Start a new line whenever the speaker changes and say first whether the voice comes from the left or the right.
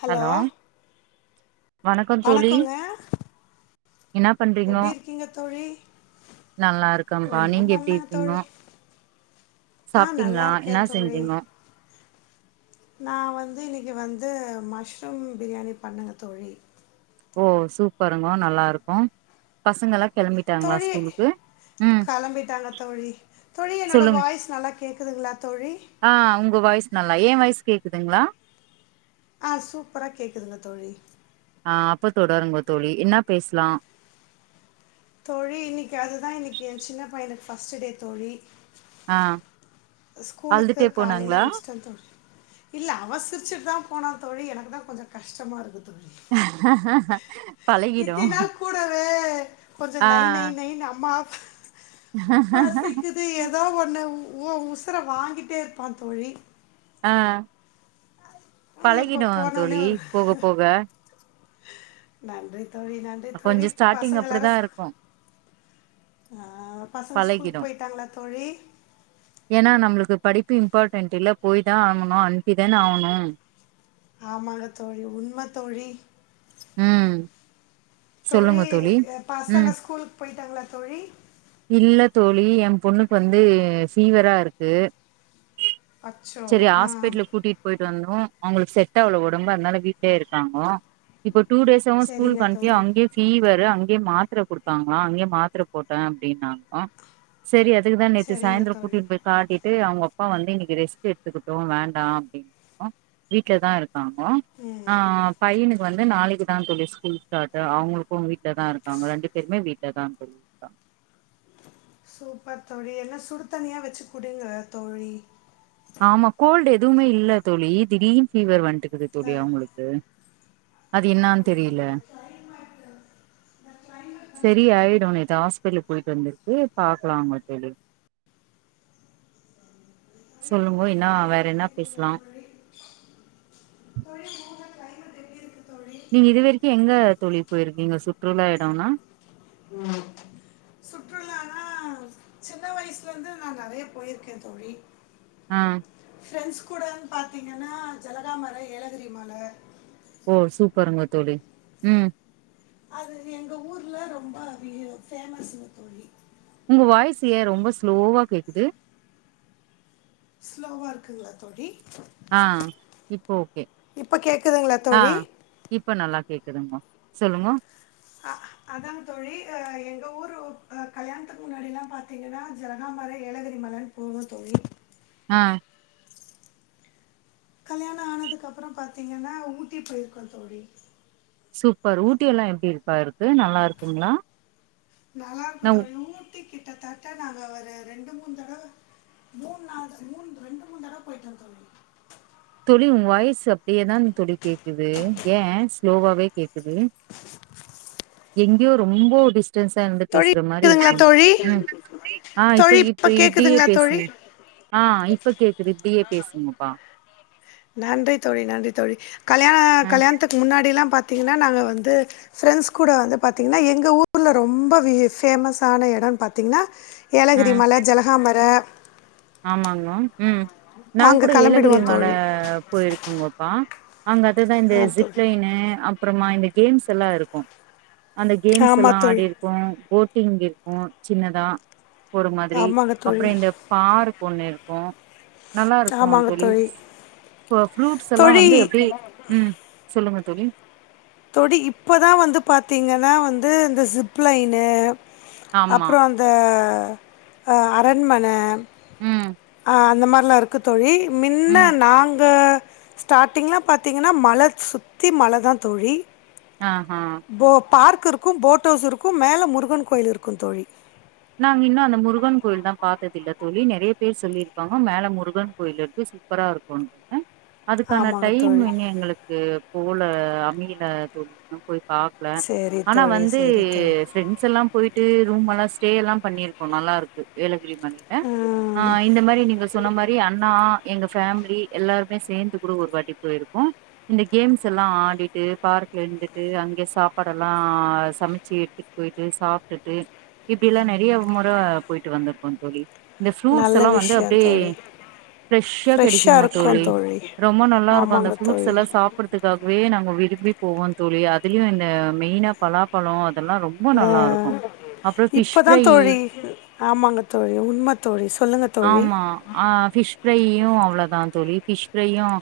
left: Hello
right: வணக்கம் தோழி
left: வணக்கங்க
right: என்ன பண்றீங்கோ
left: எப்படி இருக்கீங்க தோழி
right: நல்லா இருக்கப்பா
left: ஒன்றும்
right: நீங்க எப்படி
left: பண்ணலங்க தோழி
right: இருப்பீங்கோ
left: ஆ நல்லா
right: சாப்பிட்டீங்களா என்ன
left: இருக்கேன் தோழி
right: செஞ்சீங்கோ
left: நான் வந்து இன்னைக்கு வந்து மஷ்ரூம் பிரியாணி பண்ணுங்க த தொழி
right: ஓ சூப்பருங்க நல்லா இருக்கும் பசங்க எம்
left: தோழி கிளம்பிட்டாங்க தோழி தோழி என்னோட
right: சொல்லுங்க
left: வாய்ஸ் நல்லா கேக்குதுங்களா தோழி
right: ஆ உங்க வாய்ஸ் நல்லா ஏ கேக்குதுங்களா
left: ஆஹ் சூப்பரா கேக்குதுங்க தோழி
right: ஆஹ் அப்பத்தோருங்க தோழி என்ன பேசலாம்
left: தோழி இன்னைக்கு அதுதான் இன்னைக்கு என் சின்ன பையனுக்கு பர்ஸ்ட் டே தோழி
right: ஆஹ்
left: ஸ்கூலுக்கு காலையிலயே அனுச்சுட்டேன் தோழி இல்ல அவசிரிச்சுட்டு தான் போன தொழி எனக்கு தான் கொஞ்சம் கஷ்டமா இருக்குது
right: பழகிடு
left: இத்தினாள் கூடவே கொஞ்சம்
right: ஆ
left: நை நை நை அம்மாவ பசிக்குது ஏதோ ஒண்ண ஏ ஊசுர வாங்கிட்டே இருப்பான் தோழி
right: ஆஹ்
left: இப்போ
right: பழகிடும்
left: போனோனே
right: தோழி
left: ஒரு
right: போக போக
left: நன்றி தோழி நண்டு தோழி
right: கொஞ்சோ ஸ்டார்ட்டிங்
left: பசங்க
right: அப்டிதா
left: எல்லாரும்
right: இருக்கு
left: ஆஹ் பசங்க ஸ்கூலுக்கு
right: பழகிடு
left: போயிட்டாங்களா தோழி
right: இம்பார்டன்ட் இல்ல போய் தான் ஆகணும் அனுப்பி தானே ஆகணும்
left: ஆமா தோழி உண்மை தோழி
right: ஹம்
left: தோழி
right: ம்
left: பசங்க ஸ்கூல் போயிட்டாங்களா தோழி
right: இல்ல தோழி என் பொண்ணுக்கு வந்து ஃபீவரா இருக்கு
left: அச்சோ
right: சரி
left: ஆ
right: ஹாஸ்பிடலுக்கு கூட்டிட்டு போயிட்டு வந்தோம் அவங்களுக்கு செட்அவ்ளவு உடம்பு இருனால வீட்லயே இருக்காங்க இப்போ டூ டேஸ் ஸ்கூல்
left: சரிங்க
right: க அனுப்பியா
left: தோழி
right: அங்கே ஃபீவர் அங்க அங்கேயே மாத்திரை கொடுத்தாங்களா அங்கயே மாத்திரை போட்டேன் அப்படினா சேரி அதுக்கு தான் நேற்று
left: சரிங்க
right: சாயந்தரோம்
left: தோழி
right: கூட்டின்னு போய் காட்டிட்டு அவங்க அப்பா வந்து இன்னைக்கு ரெஸ்ட் எடுத்துக்கிட்டும் வேண்டாம் அப்படனு வீட்ல தான் இருக்கும் ஆம ஆ பையனுக்கு வந்து நாளைக்கு தான் த தோழி ஸ்கூல் ஸ்டார்ட் அவங்களுக்கும் வீட்டுல தான் இருக்காங்க ரெண்டு பேருமே வீட்டுல தான் சொல்லி இருக்காங்க
left: சூப்பர் தோழி என்ன சுடு தனியா வச்சு குடிங்க தோழி
right: ஆமா கோல்டு் எதுவுமே இல்ல தோழி இ திடிர் ஃபீவர் வந்துட்டு து தல்லியா
left: எனக்கு
right: உங்களுக்கு அது என்னான்ு தெரியல சரி ஆயிடும் இத ஆ போயிட்டு வந்திருக்கு பாக்கலாம்ங்க தெளி சொல்லுங்க என்ன்னா வேற
left: எப்படி
right: என்ன
left: இருக்குது
right: பேசலாம்
left: தோழி தோழி உங்களோட எப்படி இருக்கு தோழி
right: நீங்க இது வரைக்கும் எங்க தொழில் போயிருக்கீங்க சுற்றுலா இடம்னா
left: சுற்றுலனா சின்ன வயசுல இருந்து நான் நிறைய போயிருக்கேன் தொழி
right: ஆஹ்
left: ஃப்ரெண்ட்ஸ் கூட பார்த்திங்கன்னா ஜலகாாமலை ஏலகிரி மலை
right: ஓ சூப்பருங்க தோழி உம்
left: அது எங்க ஊர்ல ரொம்ப பேமஸ்னு தோழி
right: உங்க வாய்ஸ்சு ஏன் ரொம்ப ஸ்லோவா கேக்குது
left: ஸ்லோவா இருக்குங்களா தோடி
right: ஆஹ் இப்போ ஓகே
left: இப்போ கேட்குதுங்களா தோழி
right: ஆஹ் இப்ப நல்லா கேக்குதுங்க சொல்லுங்க
left: அ அதான் தோழி எங்க ஊரு கல்யாணத்துக்கு முன்னாடி எல்லாம் பாாரத்தீங்கன்னா ஜனகாாமர ஏலகிரி மலன் பூம த தோழி
right: ஆ
left: கல்யாணம் ஆனதுக்கு அப்புறம் பாத்தீங்கன்னா ஊட்டி போயிருக்கோம் தோழி
right: சூப்பர் ஊட்டி எல்லாம் எப்டி இருப்பா இருக்கு நல்லா இருக்குங்களா
left: நல்லா
right: நா
left: இருக்கும் த சுற்றி கிட்டத்தட்ட நாங்கள் ஒரு ரெண்டு மூணு தடவை மூணு நாள் மூண ரெண்டு மூணு தடவை போய்டட்டுோு சொோன்ன
right: தடி உ வாய்ஸ் அப்படியே தான் துடி கேக்குது ஏன் ஸ்லோவாவே கேக்குது எங்கேயோ ரொம்ப உடிச ா இருந்து
left: தோழி
right: பேசுற மாதிரி
left: கேக்குதுங்களா
right: இருக்கும்
left: தோழி
right: ம் ஆஹ்
left: தோழி
right: இப்ப
left: இப்போ
right: இப்ப இப்படியே
left: கேட்குதுங்களா தோழி
right: பேசுங்க ஆஹ் இப்ப கேக்குது இப்படியே பேசுங்கப்பா
left: நன்றி தோழி நன்றி தோழி கல்யாண
right: ம்
left: கல்யாணத்துக்கு முன்னாடிெல்லாம் பார்த்த பார்த்தீங்கன்னா நாங்கள் வந்து ஃப்ரெண்ட்ஸ் கூட வந்துார்த்தீங்கன்னா எங்கள் ஊரில் ரொம்ப ஃபேமஸான இடம்னு பார்த்தீங்கன்னா ஏலகிரி
right: ம்
left: மலை ஜலகாாமரை
right: ஆமாங்க ம் நான்
left: அங்கே
right: கூட ஏலகிரி
left: கிளம்பிடுவோம்
right: மலை
left: தோழி
right: போயிருக்கேங்கப்பா அங்க அதுதான் இந்த
left: ஆ தோழி
right: ஜிப்னு அப்புறமா இந்த கேம்ஸ் எல்லாம் இருக்கும் அந்த கேம்ஸ்
left: ஆமாம்
right: எல்லாம்
left: தோழி
right: ஆடிிருக்கோம் போட் எங்க இருக்கும் சின்னதா ஒரு மாதிரி
left: ஆமாங்க தோழி
right: அப்புறம் இந்த பார் பொண்ணு இருக்கோம் நல்லா இருக்கும்
left: ஆமாங்க தோழி
right: அலீஸ் ப்ரூட்ஸ் எல்லாம்
left: தோழி
right: வந்து எப்படி உம் சொல்லுங்க தொழி
left: தொழி இப்பதான் வந்து பாத்தீங்கன்னா வந்து இந்த சிப்லைனு
right: ஆமா.
left: அப்புறம் அந்த அரண்மனை
right: உம்
left: அந்த மாதிரிலாம் இருக்கு தொழி மின்னா நாங்கள் ஸ்டாரிங்லாம் பாத்தீங்கன்னா மழை சுத்தி மழைதான் தோழி
right: ஆஹ் ஆஹ்
left: போ பார்க் இருக்கும் போட் ஹவுஸ் இருக்கும் மேல முருகன் கோயில் இருக்கும் தோழி
right: நாங்க இன்னும் அந்த முருகன் கோயில தான் பார்த்தது இல்ல தோழி நிறைய பேர் சொல்லியிருப்பாங்க மேல முருகன் கோயில் இருக்கு சூப்பரா இருக்கும்ன்னு அதுக்கான
left: ஆமாங்க
right: டைம்
left: தோழி
right: இன எங்களுக்கு போ போ்ள அமில தொழும் போய் பாக்கல
left: சரி
right: ஆனா
left: தோழி
right: வந்து
left: சரி தோழி
right: ஸ்டோண்ஸ் எல்லாம் போயிட்டு ரூம் எல்லாம் ஸ்டே எல்லாம் பண்ணிருக்கோம் நல்லா இருக்குக்கு ஏழு எட்டு பண்ணேன்
left: ம்,
right: இந்த மாரி நீங்க சொன்ன மாரி அண்ணா எங்க ஃபேமிலி எல்லாருமே சேர்ந்து கூட ஒரு வாட்டி போயிருக்கும் இந்த கேம்ஸ் எல்லாம் ஆடிட்டு பார்க்கல இருந்துட்டு அங்கே சாப்பாட எல்லாம் சமைச்சு எடுத்துட்டு போயிட்டு சாப்பிட்டுட்டு இப்படி எல்லாம் நிறைய முறை போயிட்டு வந்திருக்கோம் தோழி இந்த ஃப்ரூட்ஸ்
left: நல்ல
right: எல்லாம் வந்து
left: விஷயம்
right: அப்படியே
left: தோழி
right: ஃரெஷ்ஷா
left: ஃப்ரெஷ்ஷாக
right: கிடைக்குங்க
left: இருக்கும்
right: தோழி ரொம்ப நல்லா இருக்கும் அந்த
left: ஆமாங்க
right: ஃப்ரூட்ஸ்
left: தோழி
right: எல்லாம் சாப்பிடுறதுக்காகவே நாங்க வ எப்படி போகு தோழி அதுலயும் இந்த மெயினா பலாபழம் இதெல்லாம் ரொம்ப
left: ஆ
right: நல்லா இருக்கும்
left: இப்பதான் தோழி ஆமாங்க தோழி உண்மை தோழி சொல்லுங்க தோழி
right: ஆமா ஆ ஃபிஷ் ஃப்ரையு அவ்ளோதா தோழி ஃபிஷ் ஃப்ரையும் [unintelligible]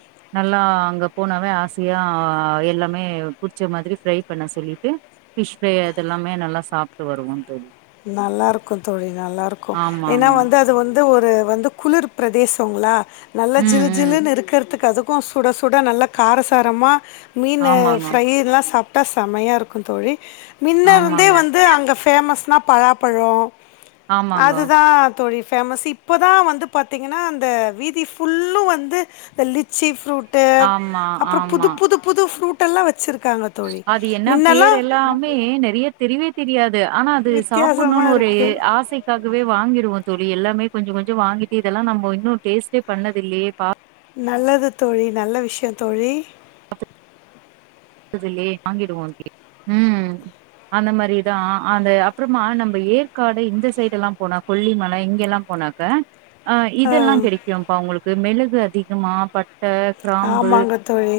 left: நல்லாருக்கும் தோழி நல்லாருக்கும் ஏன்னா
right: ஆமாங்க
left: வந்து அது வந் வந்து ஒரு வந்து குளிர் பிரதேசங்களா நல்ல
right: ம்
left: ஜிலு
right: ம்
left: ஜிலுனு இருக்கிறதுக்கு அது க்கும் சுட சுட நல்ல காரசாரமா மீன்
right: ஆமாங்க
left: ஃப்ரைெலாம் சாப் க செமையா இருக்கும் தோழி மின்னருந்தே
right: ஆமாங்க
left: வந்து அங்க ஃபேமஸ் பழாப்பழம்
right: ஆமாங்க
left: அதுதான் தோழி ஃபேமஸ் இப்போ தான் வந்து பாத்தீங்கன்னா அந்த வீதி ஃபுல்லும் வந்து இந்த லிச்சி ஃப்ரூட் ட்டு
right: ஆமா
left: அப்புறம் புது
right: ஆமா
left: புது புது ஃப்ரூட் டெல்லாம் வச்சிருக்
right: அது என்ன பேர் எல்லாமே நறைய தெரியவே தெரியாது ஆனா அது
left: வித்தியாசமா
right: சாப்பிடணும்னு ஒரு
left: இருக்கு.
right: ஆசைக்காகவே வாங்கி தோழி எல்லாமே கொஞ்சம் கொஞ்சம் வாங்கிட்டு இதெல்லாம் நம்ம இன்னும் டேஸ்ட்டேபண்ணதில்லயே
left: நல்லது தோழி நல்ல விஷயம் தோழி
right: வாங்கிடுவோ ஹம் அந்த மாரிதான் அந்த அப்புறமா நம்ம ஏற்காடு இந்த சைடு எல்லாம் போனா கொல்லிமலை இங்க எல்லாம் போனாக்க ஆஹ்
left: ஆ,
right: இதெல்லாம் கிடைக்கும்ப்பா உங்களுக்கு மிளகு அதிகமா பட் டை கிராம்பு
left: ஆமாங்க தோழி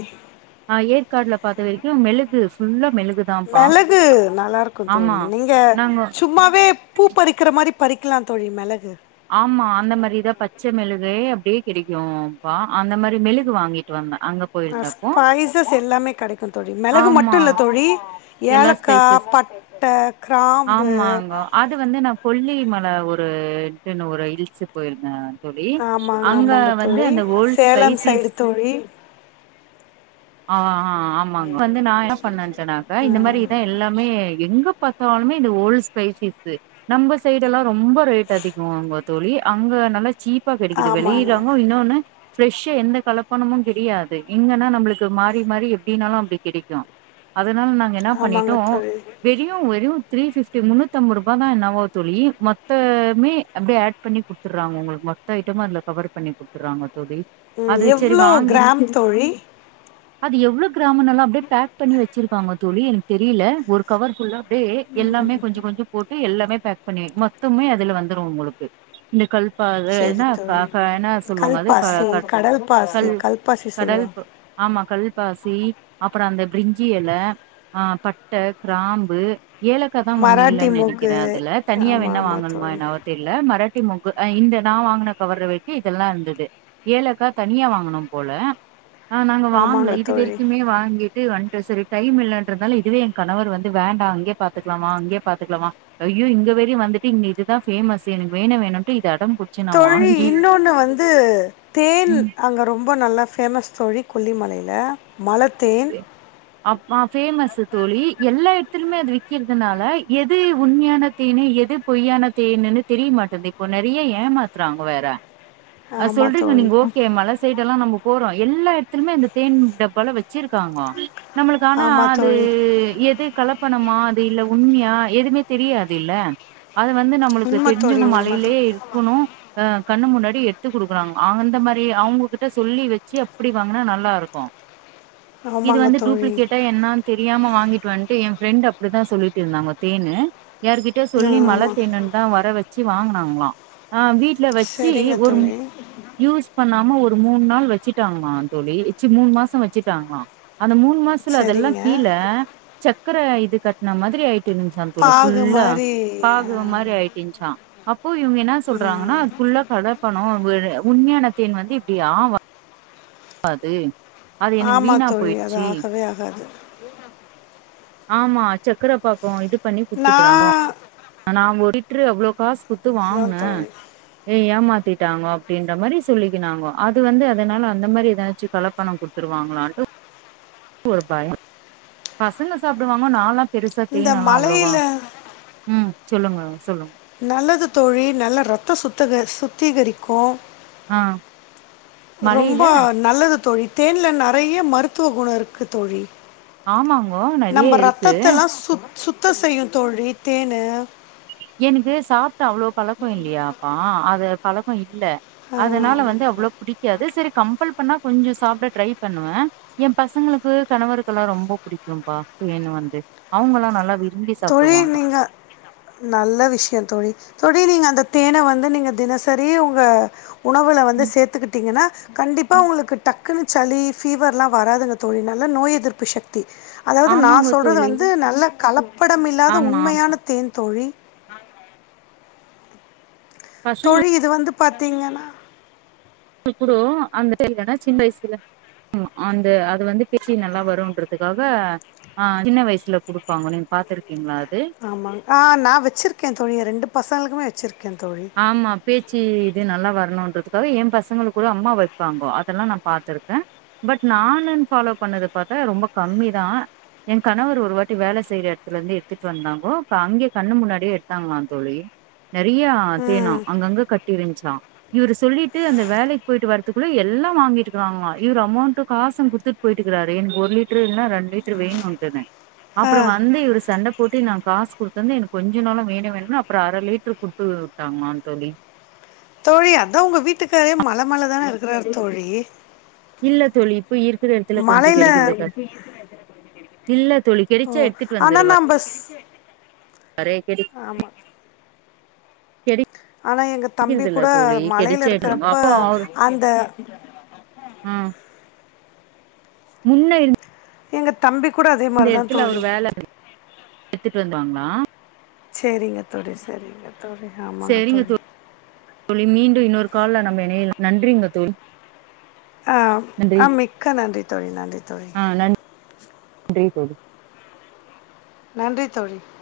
right: ஏற் காடுல பாத்த வரைக்கும் மெளகு ஃபுல்லா தான்ப்பா.
left: மெளகு நல்லா இருக்கும்
right: ஆமா.
left: தோழி நீங்க
right: நாங்க
left: சும்மாவே பூ பறிக்கிற மாரி பறிக்கலாம் தோழி மெளகு
right: ஆமா அந்த மாரிதான் பச்சை மிளகு கிடைக்கும்ப்பா அந்த மாரி மெளுகு வாங்கிட்டு வந்தேன்
left: ஸ்பைசஸ் எல்லாமே கெடைக்கும் தோழி மெளகு
right: ஆமா
left: மட்டும் இல்ல தோழி
right: எல்லா
left: ஏலக்காய்
right: ஸ்பைசஸ்
left: பட்டை கிராம்பு
right: கொல்லி மலை ஒருட்டுன்னு ஒரு ஹில்ஸ் போயிருந்தேன்
left: ஆமாங்க ஆமாங்க தோழி
right: ஓல்ட்
left: சேலம் சைடு
right: ஸ்பைசிஸ்
left: தோழி
right: ஆஹ் ஆஹ் ஆமாங்க வந்து நான் என்ன பண்ணே சொன்னாக்கா இந்த மாரி இதான் எல்லாமே எங்க பார்த்தாலுமே இது ஓல் ஸ்பைசிஸ் நம்ப சைட எல்லாம் ரொம்ப ரேட் அதிகம் அங்க தோழி அங்க நல்லா சீப் சீப்பா கிடைக்குது
left: ஆமாங்க
right: விளியுறாங்க இன்னொன்னு பிரெஷா எந்த கலப்பணமும் கிடையாது எங்கன்னா நம்மளுக்கு மாரி மாரி எப்படின்னாலும் அப்டி கிடைக்கும் அதனால நாங்க என்ன
left: ஆமாங்க
right: பண்ணிட்டோம்
left: தோழி
right: வெறியும் வெறும் த்ரீ ஃபிப்டி முன்னூத்துஐம்பது ரூபா தான் என்னவோ தோழி மொத்தமே அப்படியே ஆட் பண்ணி கொடுத்துடுறாங்க உங்களுக்கு மொத்த ஐட்டம் அதில் கவர் பண்ணி கொடுத்துடுறாங்க
left: உம் எவ்வளோ கிராம் தோழி
right: அது எவ்வளவு கிராமனாலும் அப்படியே பேக் பண்ணி வச்சிருக்காங்க தோழி எனக்கு தெரியல ஒரு கவர் புல்லா எல்லாமே கொஞ்சம் கொஞ்சம் போட்டு எல்லாமே பேக் பண்ணி மொத்தமே அதுல வந்துரும் உங்களுக்கு இந்த கல்
left: சேரி தோழி
right: அது க
left: கல்பாசி
right: க
left: கடல் பாசி
right: கல்
left: கல்பாசி
right: கடல்
left: சொல்லுவா
right: ப- ஆமா கல்பாசி அப்பறம் அந்த பிரிஞ்சி இலை ஆஹ் பட்டை கிராம்பு ஏலக்காய் தான் ஒன்னு
left: மராட்டி
right: இல்லைன்னு
left: மொக்கு
right: நினைக்கிறேன் அதுல தனியா
left: ஆமாம்
right: என்ன
left: ஆமாம்
right: வாங்கணுமா
left: தோழி
right: என்னவோ தெரியல மர மூக்கு இந்த நான் வாங்கின கவரவேட்டி இதெல்லாம் இருந்தது ஏலக்காய் தனியா வாங்கனும் போல ஆஹ் நாங்க வாங்கல
left: ஆமாங்க
right: இது
left: தோழி
right: வரைக்குமே வாங்கிட் வந்துட்டு சேரி டைம் இல்லன்றதால இதுவே என் கணவர் வந்து வேண்டாம் அங்கே பாத்துக்கலாமா அங்கே பாத்துக்கலாமா ஐயோ இங்க வேரியையும் வந்துட்டு இங்க இதுதான் பேமஸ் எனக்கு வேண வேணும்ட்டு
left: தோழி இன்னொன்னு வந்து தேன்
right: ம்
left: அங்க ரொம்ப நல்லா பேஃமஸ் தோழி கொல்லிமலையில மலத்தேன்
right: அப்ப பேமஸ் தோழி எல்லா இடத்துலுமே அது விக்கிறதுனால எது உண்மையான தேன்னு எது பொய்யான தேன்னுன்னு தெரியமாட்டேது இப்போ நிறைய ஏமாத்துறாங்க வேற அஹ்
left: ஆமாம்
right: சொல்றீங்க
left: தோழி
right: நீங்க ஓகே மழை சைட எல்லாம் நம்ப போறோம் எல்லா இடத்துலுமே இந்த தேன் டப்பால வச்சிருக்காங்க நம்மளுக்கு ஆனா
left: ஆமாம்
right: அது
left: தோழி
right: எது கலப் பண்ணமா அது இல்ல உண்மையா எதுவுமே தெரியாது இல்ல அது வந்து நம்மளுக்கு
left: உண்மை தோழி
right: தெரிஞ்சுங்க
left: உண்மை தோழி
right: மழையிலயே இருக்கணும் அஹ் கண்ணு முன்னாடி த்து குடுக்கறாங்க அந்த மாரி அவங்ககிட்ட சொல்லி வச்சு அப்டி வாங்கினா நல்லா இருக்கும் இது
left: ஆமாங்க
right: வந்து
left: தோழி
right: டூப்ளிகேட்டா என்னனு தெரியாம வாங்கி வன்ட்டு என் ஃரெண்ட் அப்டிதான் சொல்லிட்டு இருந்தாங்க தேன்னு யார்கிட்ட
left: ஆ
right: சொல்லி
left: ஆமாம்
right: மழைத்தேன்னும் தான் வர வச்சு வாங்க ங்களாம் வீட் ல வச்சு
left: சரிங்க
right: ஒரு
left: தோழி
right: யூஸ் பண்ணாம ஒரு மூணு நாள் வச்சுட்டாங்களாம் தோழி மூணு மாசம் வச்சுட்டாங்களாம் அந்த மூணு மாசல அதெல்லாம்
left: சரிங்க
right: கீழ சக்கர இ கட்டுன மாதிரி ஆயிட்டு எட்டு நிமிஷம் தோழி
left: பாகு
right: ஃபுல்லா
left: மாதிரி ஆ,
right: பாகு ஒரு மாதிரி ஆயிட்டு இஞ்ச்சான் இப்போ இவுங்க என்னா சொல்றாங்கன்னா அது ஃபுல்லா அதான் பணம் ஒரு உண்மையான தேன் வந்து இப்படி ஆ வாது
left: ஆமா தோழி அது ஆகவே ஆகாது
right: ஆமா சக்கரைப்பா கும் இது பண்ணி குடுத்துட்டுறாங்கோ
left: நான்
right: நாங்க ஒரு அவ்ளோ காஸ் குத்து
left: இதுதான்
right: வாங்கின
left: தோழி
right: ஏமாத் திட்டுறாங்க அப்படின்ற மாரி சொல்லிக்கினாங்கோ அது வந்து அதனால அந்த மாரி ஏதாச்சும் கலப்பணம் கொடுத்துருவாங்களான்ட்டு ஒரு பயம் பசங்க சாப்பிடுவாங்க நாலாம் பெருசா
left: இந்த
right: தேன் எல்லாம் அவ்வளோவா
left: மலையில்
right: உம் சொல்லுங்க சொல்லுங்க
left: நல்லது தோழி நல்ல ரத்தம் சுத்தக சுத்திகரிக்கும்
right: ஆஹ்
left: ரொம்ப நல்லது தோழில் தேன்ல நிறைய மருத்துவ குணம் இருக்கு தோழி
right: ஆமாங்கோ நறைய
left: நம்ம
right: இருக்கு
left: ரத்தத்தெல்லாம் சுத் சுத்தம் செய்யும் தோழி தேனு
right: எனக்கு சாப்பிட்டு அவ்வளோ பலக்கம் இல்லையாப்பா அத பழகம் இல்ல அதனால வந்து அவ்வளோ பிடிக்காது சரி கம்பல் பண்ணா கொஞ்சம் சாப்பிட ட்ரை பண்ணுவேன் என் பசங்களுக்கு கணவருக்கெல்லாம் ரொம்ப பிடிக்கும்பா தேன் வந்து அவுங்கல்லாம் நல்லா விரு ம்பி
left: தோழி
right: சாப்பிடுவாங்க
left: நீங்க நல்ல விஷயம் தோழி தோழி நீங்க அந்த தேன்ன வந்து நீங்க தினசரி உங்க உணவுல வந்து
right: ம்
left: சேர்த்துக்கிட்டீங்கன்னா கண்டிப்பா
right: ம்
left: உங்களுக்கு டக் குனு சளி ஃபீவர் எலாம் வராதுங்க தோழி நல்லா நோய் எதிர்ப்பு சக் தி அதாவது நான்
right: ஆமாங்க
left: சொல்றது
right: தோழி
left: வந்து நல்ல கலப் படமில்லாத
right: ஆமா
left: உண்மையான
right: ஆமா
left: தேன் தோழி ஆஹ் ஹ்
right: பசங்களுக்கு
left: தொழில் இது வந்து பத்தீங்கன்னா
right: அந்தன்னா சின்ன வயசுல அந்த அது வந்து பேசி நல்லா வரும்ன்றதுக்காக ஆஹ் சின்ன வயசுல குடுப்பாங்க நீ பாத்துருக்க
left: ஆமா ஆஹ் நான் வச்சிருக்கேன் துனிய ரெண்டு பசங்களுக்குமே வன்
right: ஆமா பேச்சு இது நல்லா வரணும்ன்றதுக்கு என் பசங்களுக்கு கூட அம்மா வைப்பாங்கோ அதெல்லாம் நான் பாத்திருக்கேன் பட் நானு ஃபாலோ பண்ணது பார்த்தா ரொம்ப கம்மிதான் என் கணவர் ஒரு வாட்டி வேலை செய்யற இடத்துல இருந்து எடுத்துட்டு வந்தாங்கோ அங்கே கண்ணு முன்னாடியே எடுத்தாங்களாம் தோழி நிறைய
left: ம்
right: தேணாம் அங்கங்கே கட்டியிருந்து்சான் இவர் சொல்லிட்டு அந்த வேலைக்கு போயிட்டு வரதுக்குள்ளே எல்லாம் வாங்கிட்டுக்கிறாங்களா இவவர் அமௌண்ட்ட காசும் கொடுத்துட்டு போயிட்டு இருக்கறாரு எனக்கு ஒரு லிட்டரு இல்லைா ரெண்டு லிட்டரு வேணும்ன்தேன் அப்புறம் வந்து இவர் சண்டை போட்டு நான் காசு கொடுத்துந்து எனக்கு கொஞ்ச நாளம் வேண வேணும்னனு அப்புறம் அரை லிட்ரு கொடுத்து [unintelligible] தாங்கமான் தழ
left: தோழி அதான் உங்க வீட்டுக்காரே மழ மலைை தானே இருக்கிறரு தோழி
right: இல்ல தொலி
left: மழையில
right: இல்ல தொளி கெடிச்சா எடுத்துட்டு வந்துடுவார் அரே க
left: ஆமா ஆனா எங்க தம்பி
right: கெடைக்கிறது இல்ல
left: கூட
right: தோழி
left: மலையில
right: கெடைச்சா எடுத்துருவாங்க
left: இருக்கிறப்ப
right: அப்போ அவரு
left: அந்த
right: ஆ முன்ன இருந்து
left: எங்க தம்பி குக்குடா அதே மாதிரி தான்
right: வேல எடுத்துட்டு வந்தாங்கனா
left: சரிங்க தோழி சரிங்க த்த [unintelligible] றை
right: சரிங்க
left: ஆமால்லத்தறை
right: தோழி மீண்டும் இன்னொரு கால்ல நம்ம இணையலாம் நன்றிங்க தோழி
left: ஆஹ்
right: நன்றி
left: ஆஹ் மிக்க நன்றி தோழி நன்றி தோழி
right: போடு
left: நன்றி தோழி